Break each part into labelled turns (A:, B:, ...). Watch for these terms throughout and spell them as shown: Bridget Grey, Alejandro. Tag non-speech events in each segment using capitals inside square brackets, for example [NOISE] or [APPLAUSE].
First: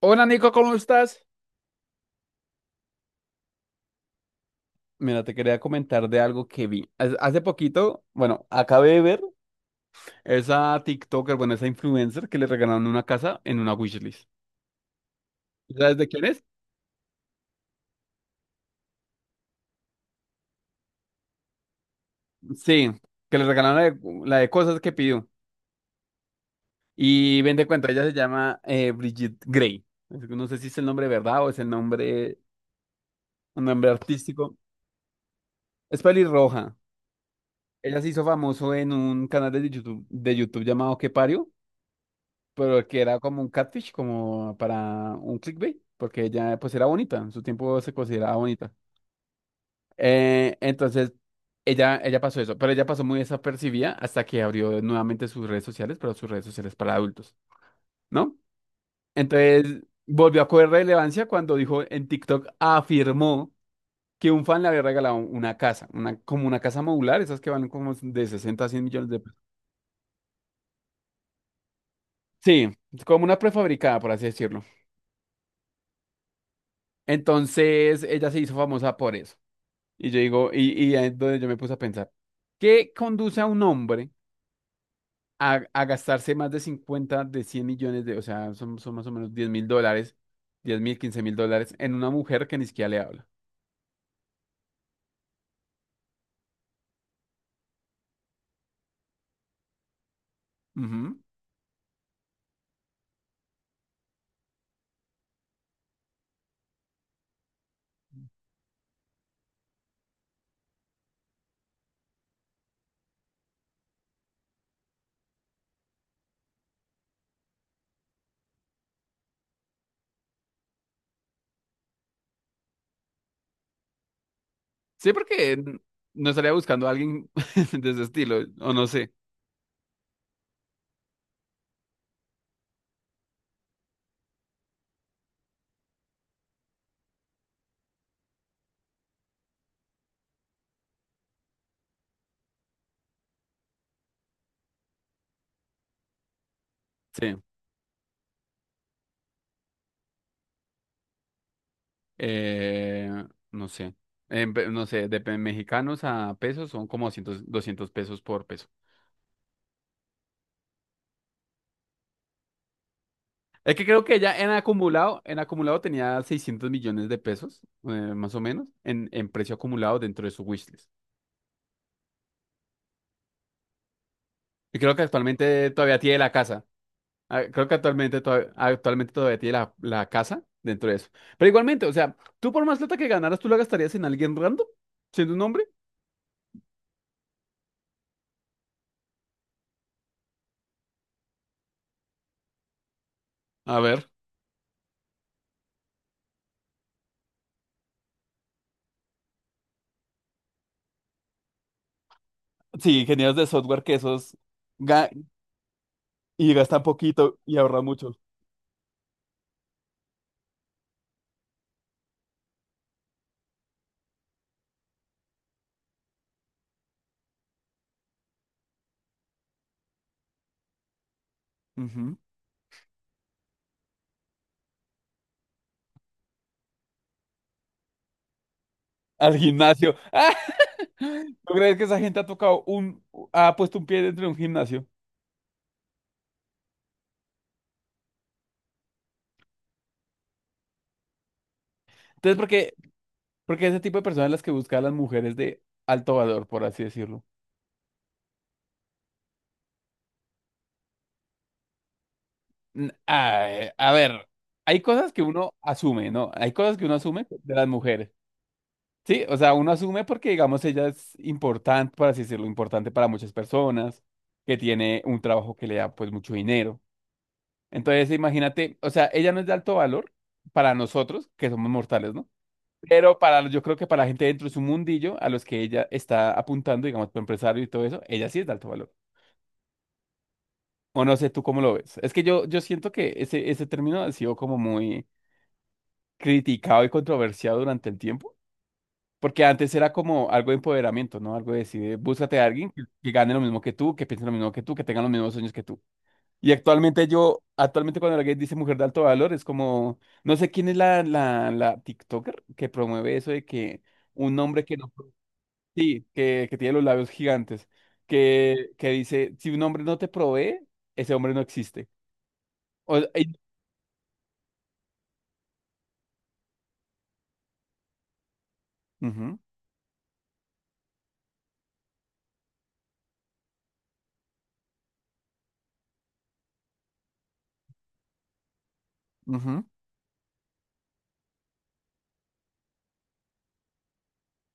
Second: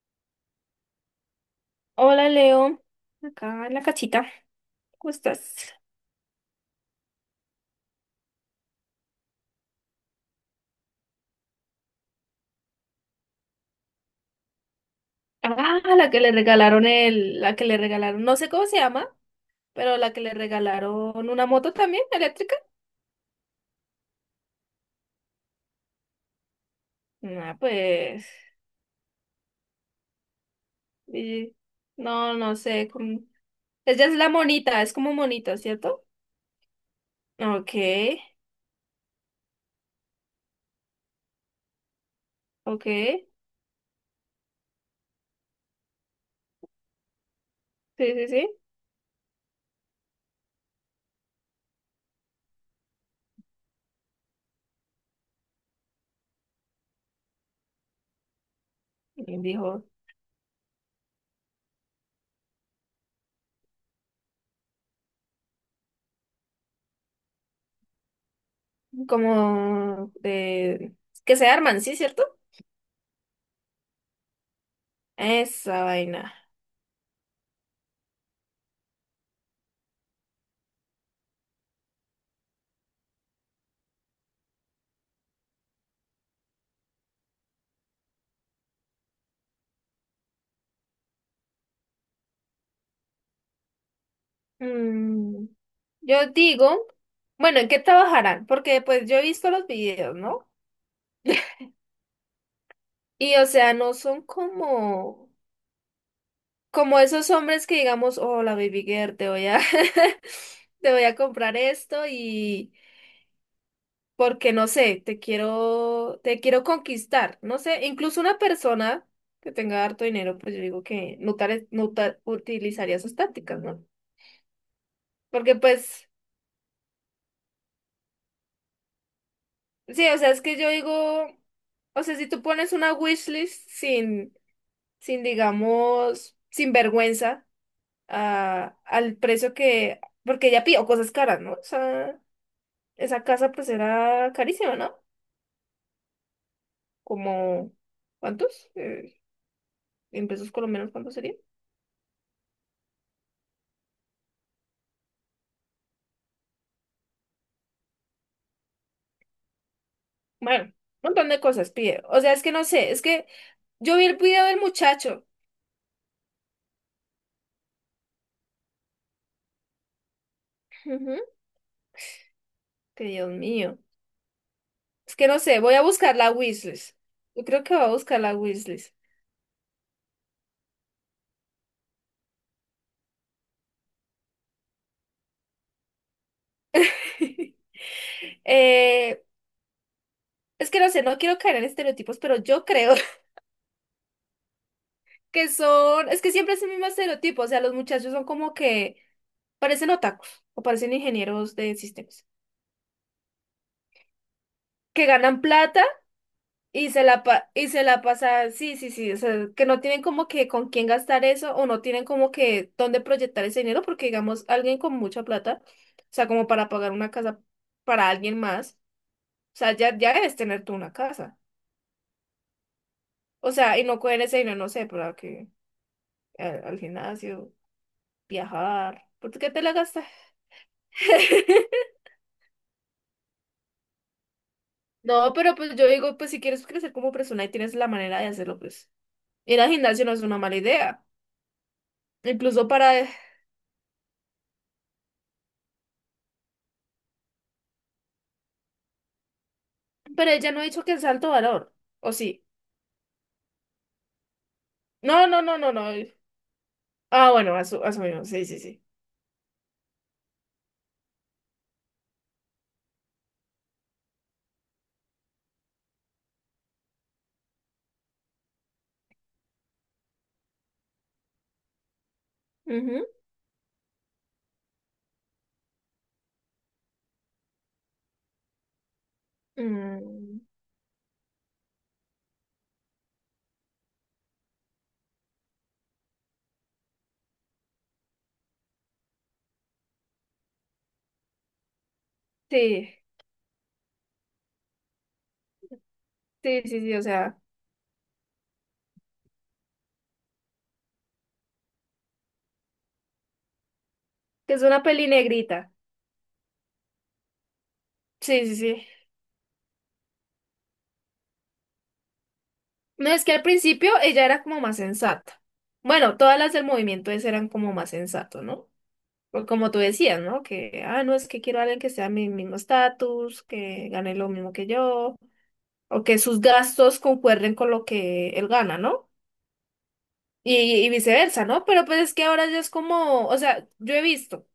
A: Hola Nico, ¿cómo estás?
B: Hola Leo, acá en la casita, ¿cómo
A: Mira, te quería
B: estás?
A: comentar de algo que vi. Hace poquito, bueno, acabé de ver esa TikToker, bueno, esa influencer que le regalaron una casa en una wishlist.
B: Ah,
A: ¿Sabes de
B: la que
A: quién
B: le
A: es?
B: regalaron la que le regalaron, no sé cómo se llama, pero la que le regalaron una moto también eléctrica.
A: Sí, que le regalaron la de cosas que pidió. Y ven
B: Ah,
A: de cuenta, ella se
B: pues,
A: llama Bridget Grey. Es que no sé si es el nombre de verdad o
B: y-
A: es
B: no, no sé,
A: un nombre
B: ella es la
A: artístico.
B: monita, es como monita,
A: Es
B: ¿cierto?
A: pelirroja.
B: Ok,
A: Ella se hizo famoso en un canal de YouTube llamado ¿Qué parió?
B: ok,
A: Pero que era
B: sí,
A: como un catfish, como para un clickbait, porque ella pues era bonita, en su tiempo se
B: sí,
A: consideraba
B: sí.
A: bonita. Entonces, ella pasó eso, pero ella pasó muy desapercibida hasta que abrió nuevamente sus redes sociales, pero sus redes sociales para adultos, ¿no?
B: Y
A: Entonces,
B: dijo,
A: volvió a coger relevancia cuando dijo en TikTok, afirmó que un fan le había regalado una casa, como una casa modular, esas que van como de 60 a 100 millones de pesos.
B: como de, que se arman, ¿sí, cierto?
A: Sí, como una prefabricada, por así decirlo.
B: Esa vaina.
A: Entonces, ella se hizo famosa por eso. Y yo digo, y ahí es donde yo me puse a pensar, ¿qué conduce a un hombre a gastarse más de 50 de 100 millones de, o sea, son más o menos 10 mil dólares, 10 mil, 15 mil dólares en una mujer que ni siquiera le habla?
B: Mm, yo digo, bueno, ¿en qué trabajarán? Porque pues yo he visto los videos, ¿no?
A: Ujú.
B: Y o sea, no son como, como esos hombres que digamos, hola baby girl, te voy a, [LAUGHS] te voy a comprar esto y porque no sé, te quiero conquistar, no sé, incluso una persona que tenga harto dinero, pues yo digo que no, utilizaría sus tácticas, ¿no?
A: Sí, porque
B: Porque pues
A: no estaría buscando a alguien [LAUGHS] de ese estilo, o no sé.
B: sí, o sea, es que yo digo, o sea, si tú pones una wishlist sin, sin, digamos, sin vergüenza al precio que, porque ella pidió cosas caras, ¿no? O sea, esa casa pues era carísima, ¿no?
A: Sí,
B: Como, ¿cuántos? En pesos colombianos, ¿cuánto sería?
A: eh, no sé. No sé, de mexicanos a pesos son como 200 200 pesos por peso.
B: Bueno, un montón de cosas pide. O sea, es que no sé, es que
A: Es que
B: yo
A: creo
B: vi el
A: que ya
B: video del muchacho.
A: en acumulado tenía 600 millones de pesos, más o menos, en precio acumulado dentro de su wishlist.
B: Ujú, que Dios mío.
A: Y creo que
B: Es que no sé,
A: actualmente
B: voy a
A: todavía
B: buscar
A: tiene
B: la
A: la casa.
B: wishlist.
A: Ah,
B: Yo creo
A: creo que
B: que voy a buscar
A: actualmente,
B: la wishlist.
A: actualmente todavía tiene la casa dentro de eso. Pero igualmente, o sea, tú por más plata que ganaras, ¿tú la gastarías en alguien random? ¿Siendo un hombre?
B: [LAUGHS] Eh, es que no sé, no quiero caer en estereotipos, pero yo creo [LAUGHS]
A: A ver.
B: que son, es que siempre es el mismo estereotipo, o sea, los muchachos son como que parecen otakus o parecen ingenieros de sistemas,
A: Sí, ingenieros de software que esos
B: que
A: ga-
B: ganan plata
A: y gastan poquito y
B: y se
A: ahorran
B: la
A: mucho.
B: pasan sí, sí, sí, o sea, que no tienen como que con quién gastar eso o no tienen como que dónde proyectar ese dinero, porque digamos, alguien con mucha plata, o sea, como para pagar una casa para alguien más, o sea, ya, ya debes tener tú una casa,
A: Ujú.
B: o sea, y no coger ese dinero, no sé, para que al gimnasio. Viajar. ¿Por
A: Al
B: qué te la
A: gimnasio.
B: gastas?
A: [LAUGHS] ¿Tú crees que
B: [LAUGHS]
A: esa gente ha tocado ha puesto un pie dentro de un gimnasio?
B: No, pero pues yo digo, pues si quieres crecer como persona y tienes la manera de hacerlo, pues ir al gimnasio no es una mala idea.
A: Entonces,
B: Incluso para...
A: ¿por qué ese tipo de personas las que buscan a las mujeres de alto valor, por así decirlo?
B: Pero ella no ha dicho que sea alto valor. ¿O sí?
A: Ay, a ver, hay cosas que
B: No, no,
A: uno
B: no, no, no.
A: asume, ¿no? Hay cosas que uno asume
B: Ah,
A: de
B: bueno,
A: las mujeres.
B: asumimos. Sí, sí, sí.
A: Sí, o sea, uno asume porque, digamos, ella es importante, por así decirlo, importante para muchas personas, que tiene un trabajo que le da, pues, mucho dinero. Entonces, imagínate, o sea, ella no es de alto valor para nosotros, que somos mortales, ¿no?
B: Ujú.
A: Pero para, yo creo que para la gente dentro de su mundillo, a los que ella está apuntando, digamos, para empresario y todo eso, ella sí es de alto valor.
B: Mm,
A: O no sé, ¿tú cómo lo ves? Es que yo siento que ese término ha sido como muy criticado y controversiado durante el tiempo, porque antes era como algo de empoderamiento, ¿no? Algo de decir, búscate a alguien
B: sí,
A: que gane lo mismo que tú, que piense lo mismo que tú, que tenga los mismos sueños que tú. Y
B: sí, sí, sí. O
A: actualmente
B: sea,
A: yo, actualmente cuando alguien dice mujer de alto valor, es como, no sé quién es la TikToker que promueve eso de que un
B: que es
A: hombre que
B: una
A: no,
B: peli negrita.
A: sí, que tiene los labios gigantes,
B: Sí, sí, sí.
A: que dice, si un hombre no te provee, ese hombre no existe. O,
B: No, es que
A: y-
B: al principio ella era como más sensata. Bueno, todas las del movimiento ese eran como más sensato, ¿no?
A: ujú.
B: Por como tú decías, ¿no? Que, ah, no, es que quiero a alguien que sea mi mismo estatus, que gane lo mismo que yo, o que sus gastos concuerden con lo que él gana, ¿no?
A: Ujú,
B: Y, y viceversa, ¿no? Pero pues es que ahora ya es como, o sea, yo he visto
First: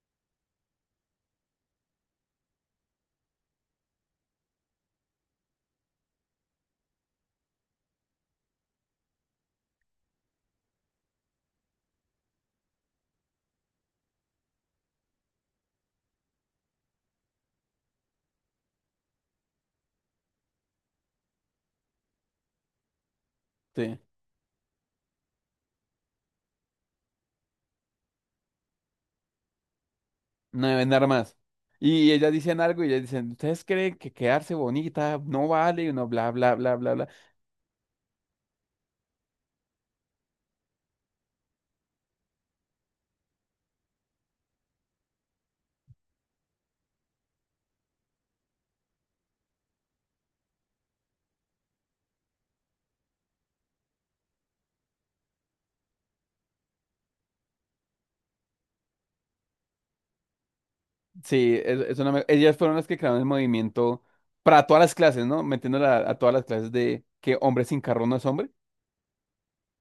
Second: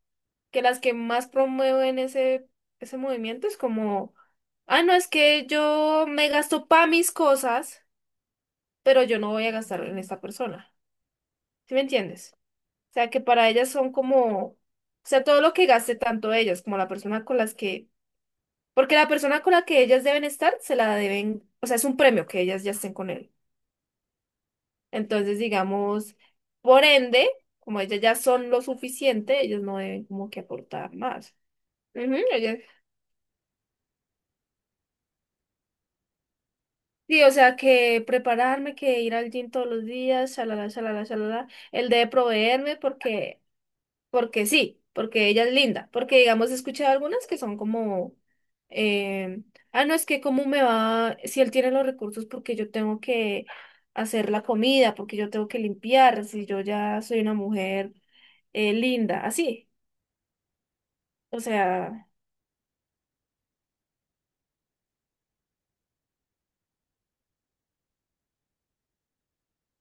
B: que las que más promueven ese movimiento es como, ah, no, es que yo me gasto para mis cosas, pero yo no voy a gastar en esta persona. ¿Sí me entiendes? O sea, que para ellas son como... O sea, todo lo que gaste tanto ellas como la persona con las que porque la persona con la que ellas deben estar, se la deben, o sea, es un premio que ellas ya estén con él.
A: sí,
B: Entonces, digamos, por ende, como ellas ya son lo suficiente, ellas no deben como que
A: no deben
B: aportar
A: dar
B: más.
A: más. Y
B: Ujú,
A: ellas
B: ellas-
A: dicen algo y ellas dicen, ¿ustedes creen que quedarse bonita no vale? Y uno bla, bla, bla, bla, bla.
B: sí, o sea, que prepararme, que ir al gym todos los días, shalala, shalala, shalala. Él debe proveerme porque porque sí, porque ella es linda, porque digamos he escuchado algunas que son como, eh, ah, no, es que cómo me va, si él tiene los recursos, porque yo tengo que hacer la comida, porque yo tengo que limpiar, si yo ya soy una mujer linda, así, o
A: Sí, es
B: sea,
A: una ellas fueron las que crearon el movimiento para todas las clases, ¿no? Metiéndola a todas las clases de que hombre sin carro no es hombre.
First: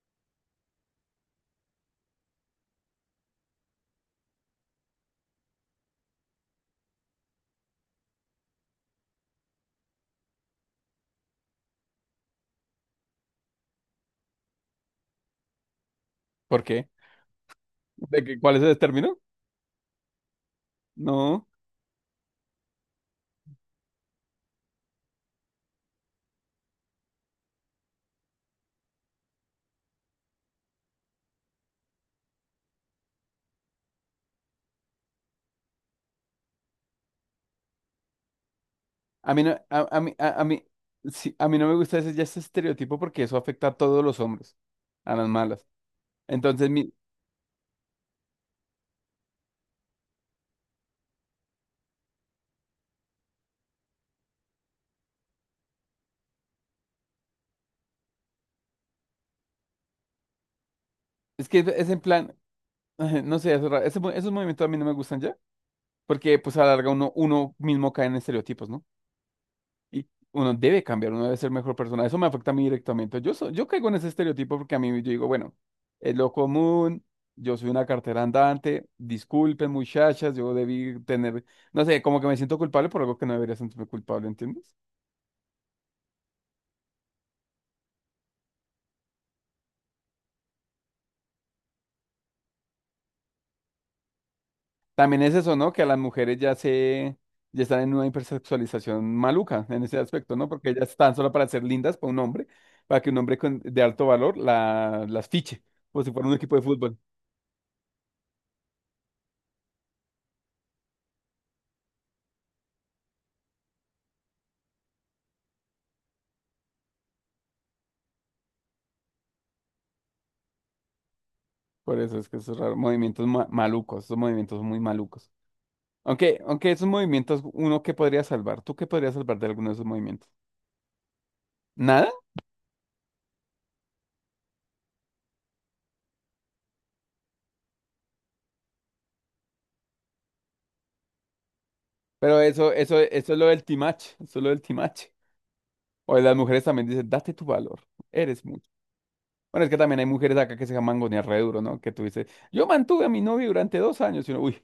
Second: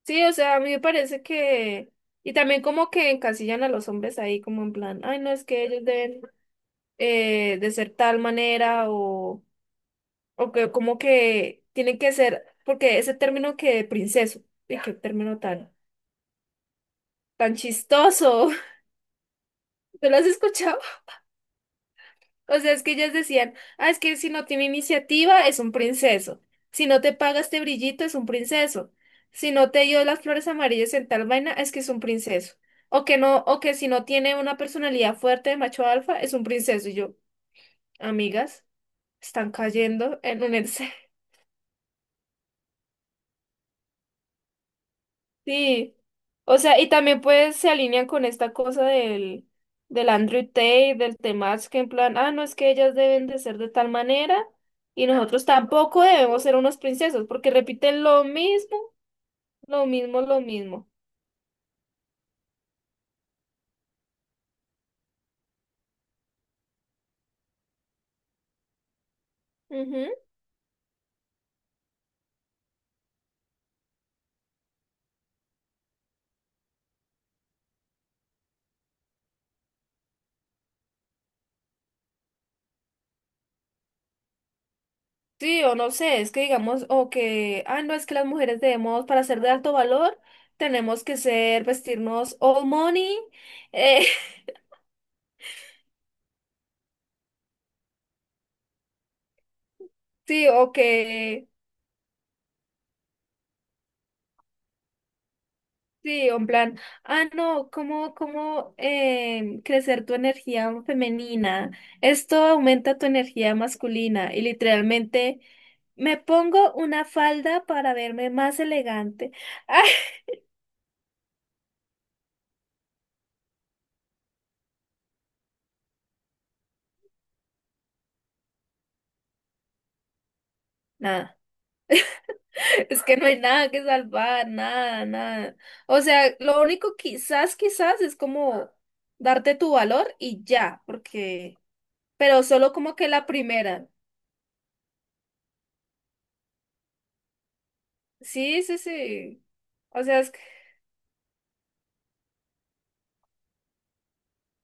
B: sí, o sea, a mí me parece que, y también como que encasillan a los hombres ahí como en plan, ay, no, es que ellos deben de ser tal manera o que como que tiene que ser, porque ese término que de princeso, y qué término tan,
A: ¿Por qué?
B: tan
A: ¿De que,
B: chistoso,
A: cuál es el término?
B: [LAUGHS] ¿tú lo has escuchado? [LAUGHS]
A: No,
B: O sea, es que ellas decían, ah, es que si no tiene iniciativa es un princeso, si no te paga este brillito es un princeso, si no te dio las flores amarillas en tal vaina es que es un princeso, o que no, o que si no tiene una personalidad fuerte de macho alfa es un princeso, y yo, amigas,
A: a mí no,
B: están cayendo en
A: a
B: un
A: mí,
B: exceso. [LAUGHS]
A: sí, a mí no me gusta ese, ya ese estereotipo porque eso afecta a todos los hombres, a las malas.
B: Sí, o
A: Entonces,
B: sea, y
A: mi,
B: también pues se alinean con esta cosa del, del Andrew Tate, del Temach, que en plan, ah, no, es que ellas deben de ser de tal manera y nosotros tampoco debemos ser unos princesos, porque repiten lo mismo, lo mismo, lo mismo.
A: es que es en plan, [LAUGHS] no sé, es raro, ese esos movimientos a mí no me gustan ya. Porque pues a la larga uno, uno mismo cae en estereotipos, ¿no? Y
B: Ujú.
A: uno debe cambiar, uno debe ser mejor persona. Eso me afecta a mí directamente. Yo, yo caigo en ese estereotipo porque a mí yo digo, bueno, es lo común, yo soy una cartera andante, disculpen muchachas, yo debí tener, no sé, como que me siento culpable por algo que no debería sentirme culpable, ¿entiendes?
B: Sí, o no sé, es que digamos, o que, ah, no, es que las mujeres debemos, para ser de alto valor, tenemos que ser, vestirnos all money, eh,
A: También es eso, ¿no? Que a las mujeres ya están en una hipersexualización maluca en ese
B: [LAUGHS]
A: aspecto, ¿no?
B: sí,
A: Porque
B: o
A: ellas están solo
B: que...
A: para ser lindas para un hombre, para que un hombre de alto valor las fiche, como si fuera
B: Sí,
A: un
B: en
A: equipo de
B: plan,
A: fútbol.
B: ah, no, ¿cómo, cómo crecer tu energía femenina? Esto aumenta tu energía masculina y literalmente me pongo una falda para verme más elegante. [LAUGHS]
A: Por eso es que esos raros movimientos malucos, esos movimientos muy malucos. Aunque esos movimientos, uno que podría salvar, ¿tú qué podrías salvar de alguno de esos movimientos?
B: Nada,
A: Nada,
B: es que no hay nada que salvar, nada, nada. O sea, lo único quizás, quizás es como darte tu valor y ya, porque,
A: pero
B: pero solo como que la
A: eso es lo del
B: primera.
A: timache, eso es lo del timache. O las mujeres también dicen, date tu valor, eres
B: Sí,
A: mucho.
B: sí, sí.
A: Bueno, es que también
B: O
A: hay
B: sea, es
A: mujeres acá que se mangonean re duro, ¿no? Que tú dices, yo mantuve a mi novio durante 2 años. Y uno, uy,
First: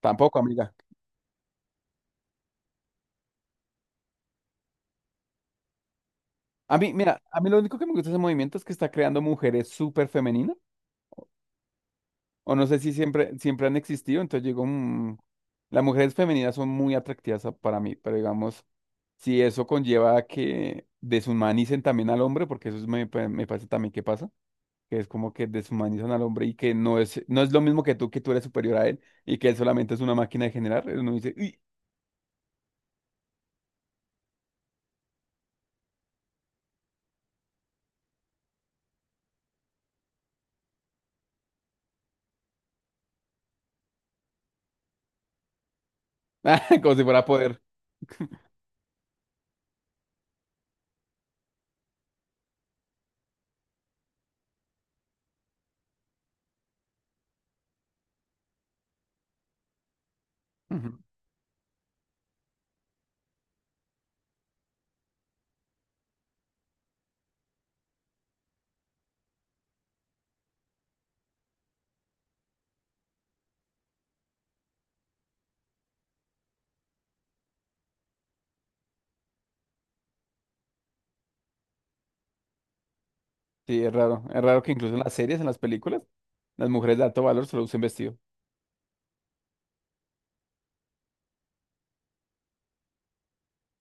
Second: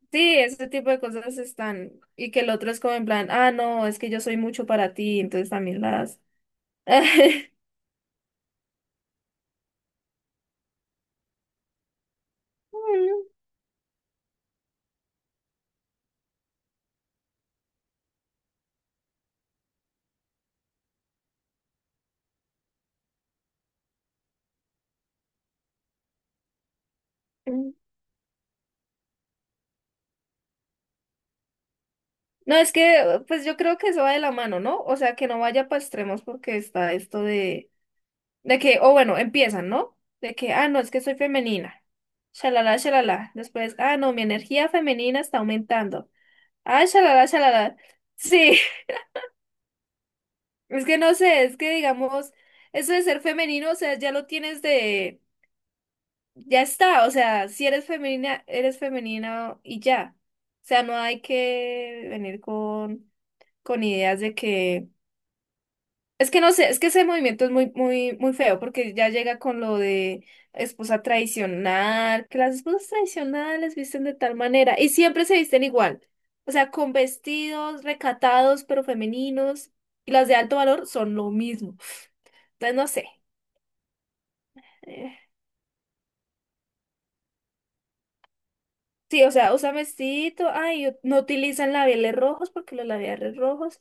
A: tampoco,
B: sí, ese
A: amiga.
B: tipo de cosas están. Y que el otro es como en plan, ah, no, es que yo soy mucho para ti, entonces también las.
A: A mí, mira, a mí
B: [LAUGHS]
A: lo único que me gusta de ese movimiento es que está creando mujeres súper femeninas. O no sé si siempre, siempre han existido. Entonces yo digo, "Mm, las mujeres femeninas son muy atractivas para mí. Pero digamos, si eso conlleva a que deshumanicen también al hombre, porque eso es- me, pa- me parece también que pasa, que es como que deshumanizan al hombre y que no es lo mismo que tú eres superior a él y que él solamente es una máquina de generar. Uno dice, "Uy,
B: No, es que, pues yo creo que eso va de la mano, ¿no? O sea, que no vaya para extremos porque está esto de que, o bueno, empiezan, ¿no? De que, ah, no, es que soy femenina. Shalala, shalala. Después, ah, no, mi energía femenina está aumentando.
A: [LAUGHS]
B: Ah,
A: como si fuera
B: shalala,
A: poder.
B: shalala. Sí, [LAUGHS] es que no sé, es que digamos, eso de ser femenino, o sea, ya lo tienes de ya está, o sea, si eres femenina, eres femenina y ya. O sea, no
A: Ujú.
B: hay que venir con ideas de que... Es que no sé, es que ese movimiento es muy, muy, muy feo porque ya llega con lo de esposa tradicional, que las esposas tradicionales visten de tal manera y siempre se visten igual. O sea, con vestidos recatados pero femeninos y las de alto valor son lo mismo. Entonces, no sé.
A: Sí, es raro. Es raro que incluso en las series, en las películas, las mujeres de alto valor solo usen vestido.
B: Sí, o sea, usa mestito, ay, no utilizan labiales rojos porque los labiales rojos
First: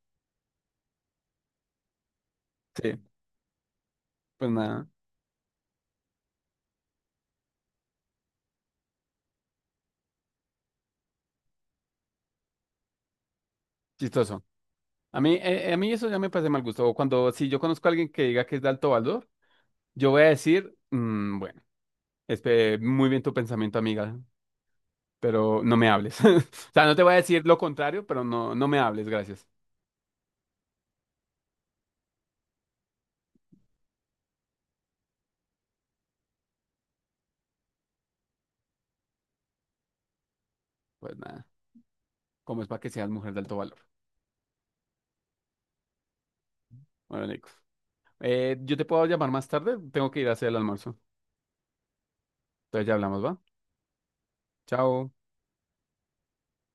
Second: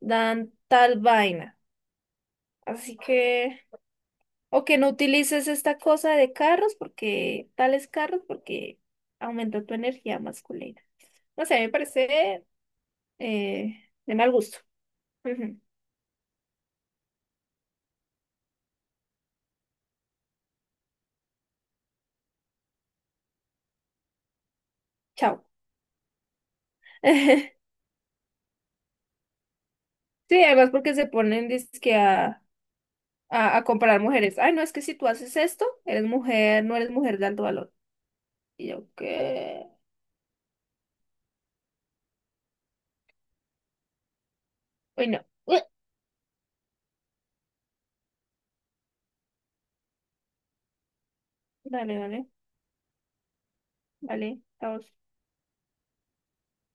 B: dan tal vaina. Así
A: Sí,
B: que,
A: pues
B: o que
A: nada,
B: no utilices esta cosa de carros porque, tales carros porque aumenta tu energía masculina. No sé, me parece de mal
A: chistoso.
B: gusto. Ujú,
A: A mí eso ya me parece mal gusto. O cuando, si yo conozco a alguien que diga que es de alto valor, yo voy a decir, "Mm, bueno, muy bien tu pensamiento, amiga,
B: chao.
A: pero no me hables. [LAUGHS] O sea, no te voy a decir lo
B: [LAUGHS]
A: contrario, pero no me hables, gracias.
B: Sí, además porque se ponen dizque a comparar mujeres. Ay, no, es que si tú haces esto, eres mujer, no eres mujer de alto valor. Y yo, ¿qué?
A: Pues nada, como es para que seas mujer de alto valor.
B: Uy, no. [LAUGHS] Ué.
A: Bueno, Nico. Yo te puedo llamar más tarde, tengo que ir a hacer el almuerzo.
B: Dale, dale.
A: Entonces ya hablamos, ¿va?
B: Vale, chao.
A: Chao.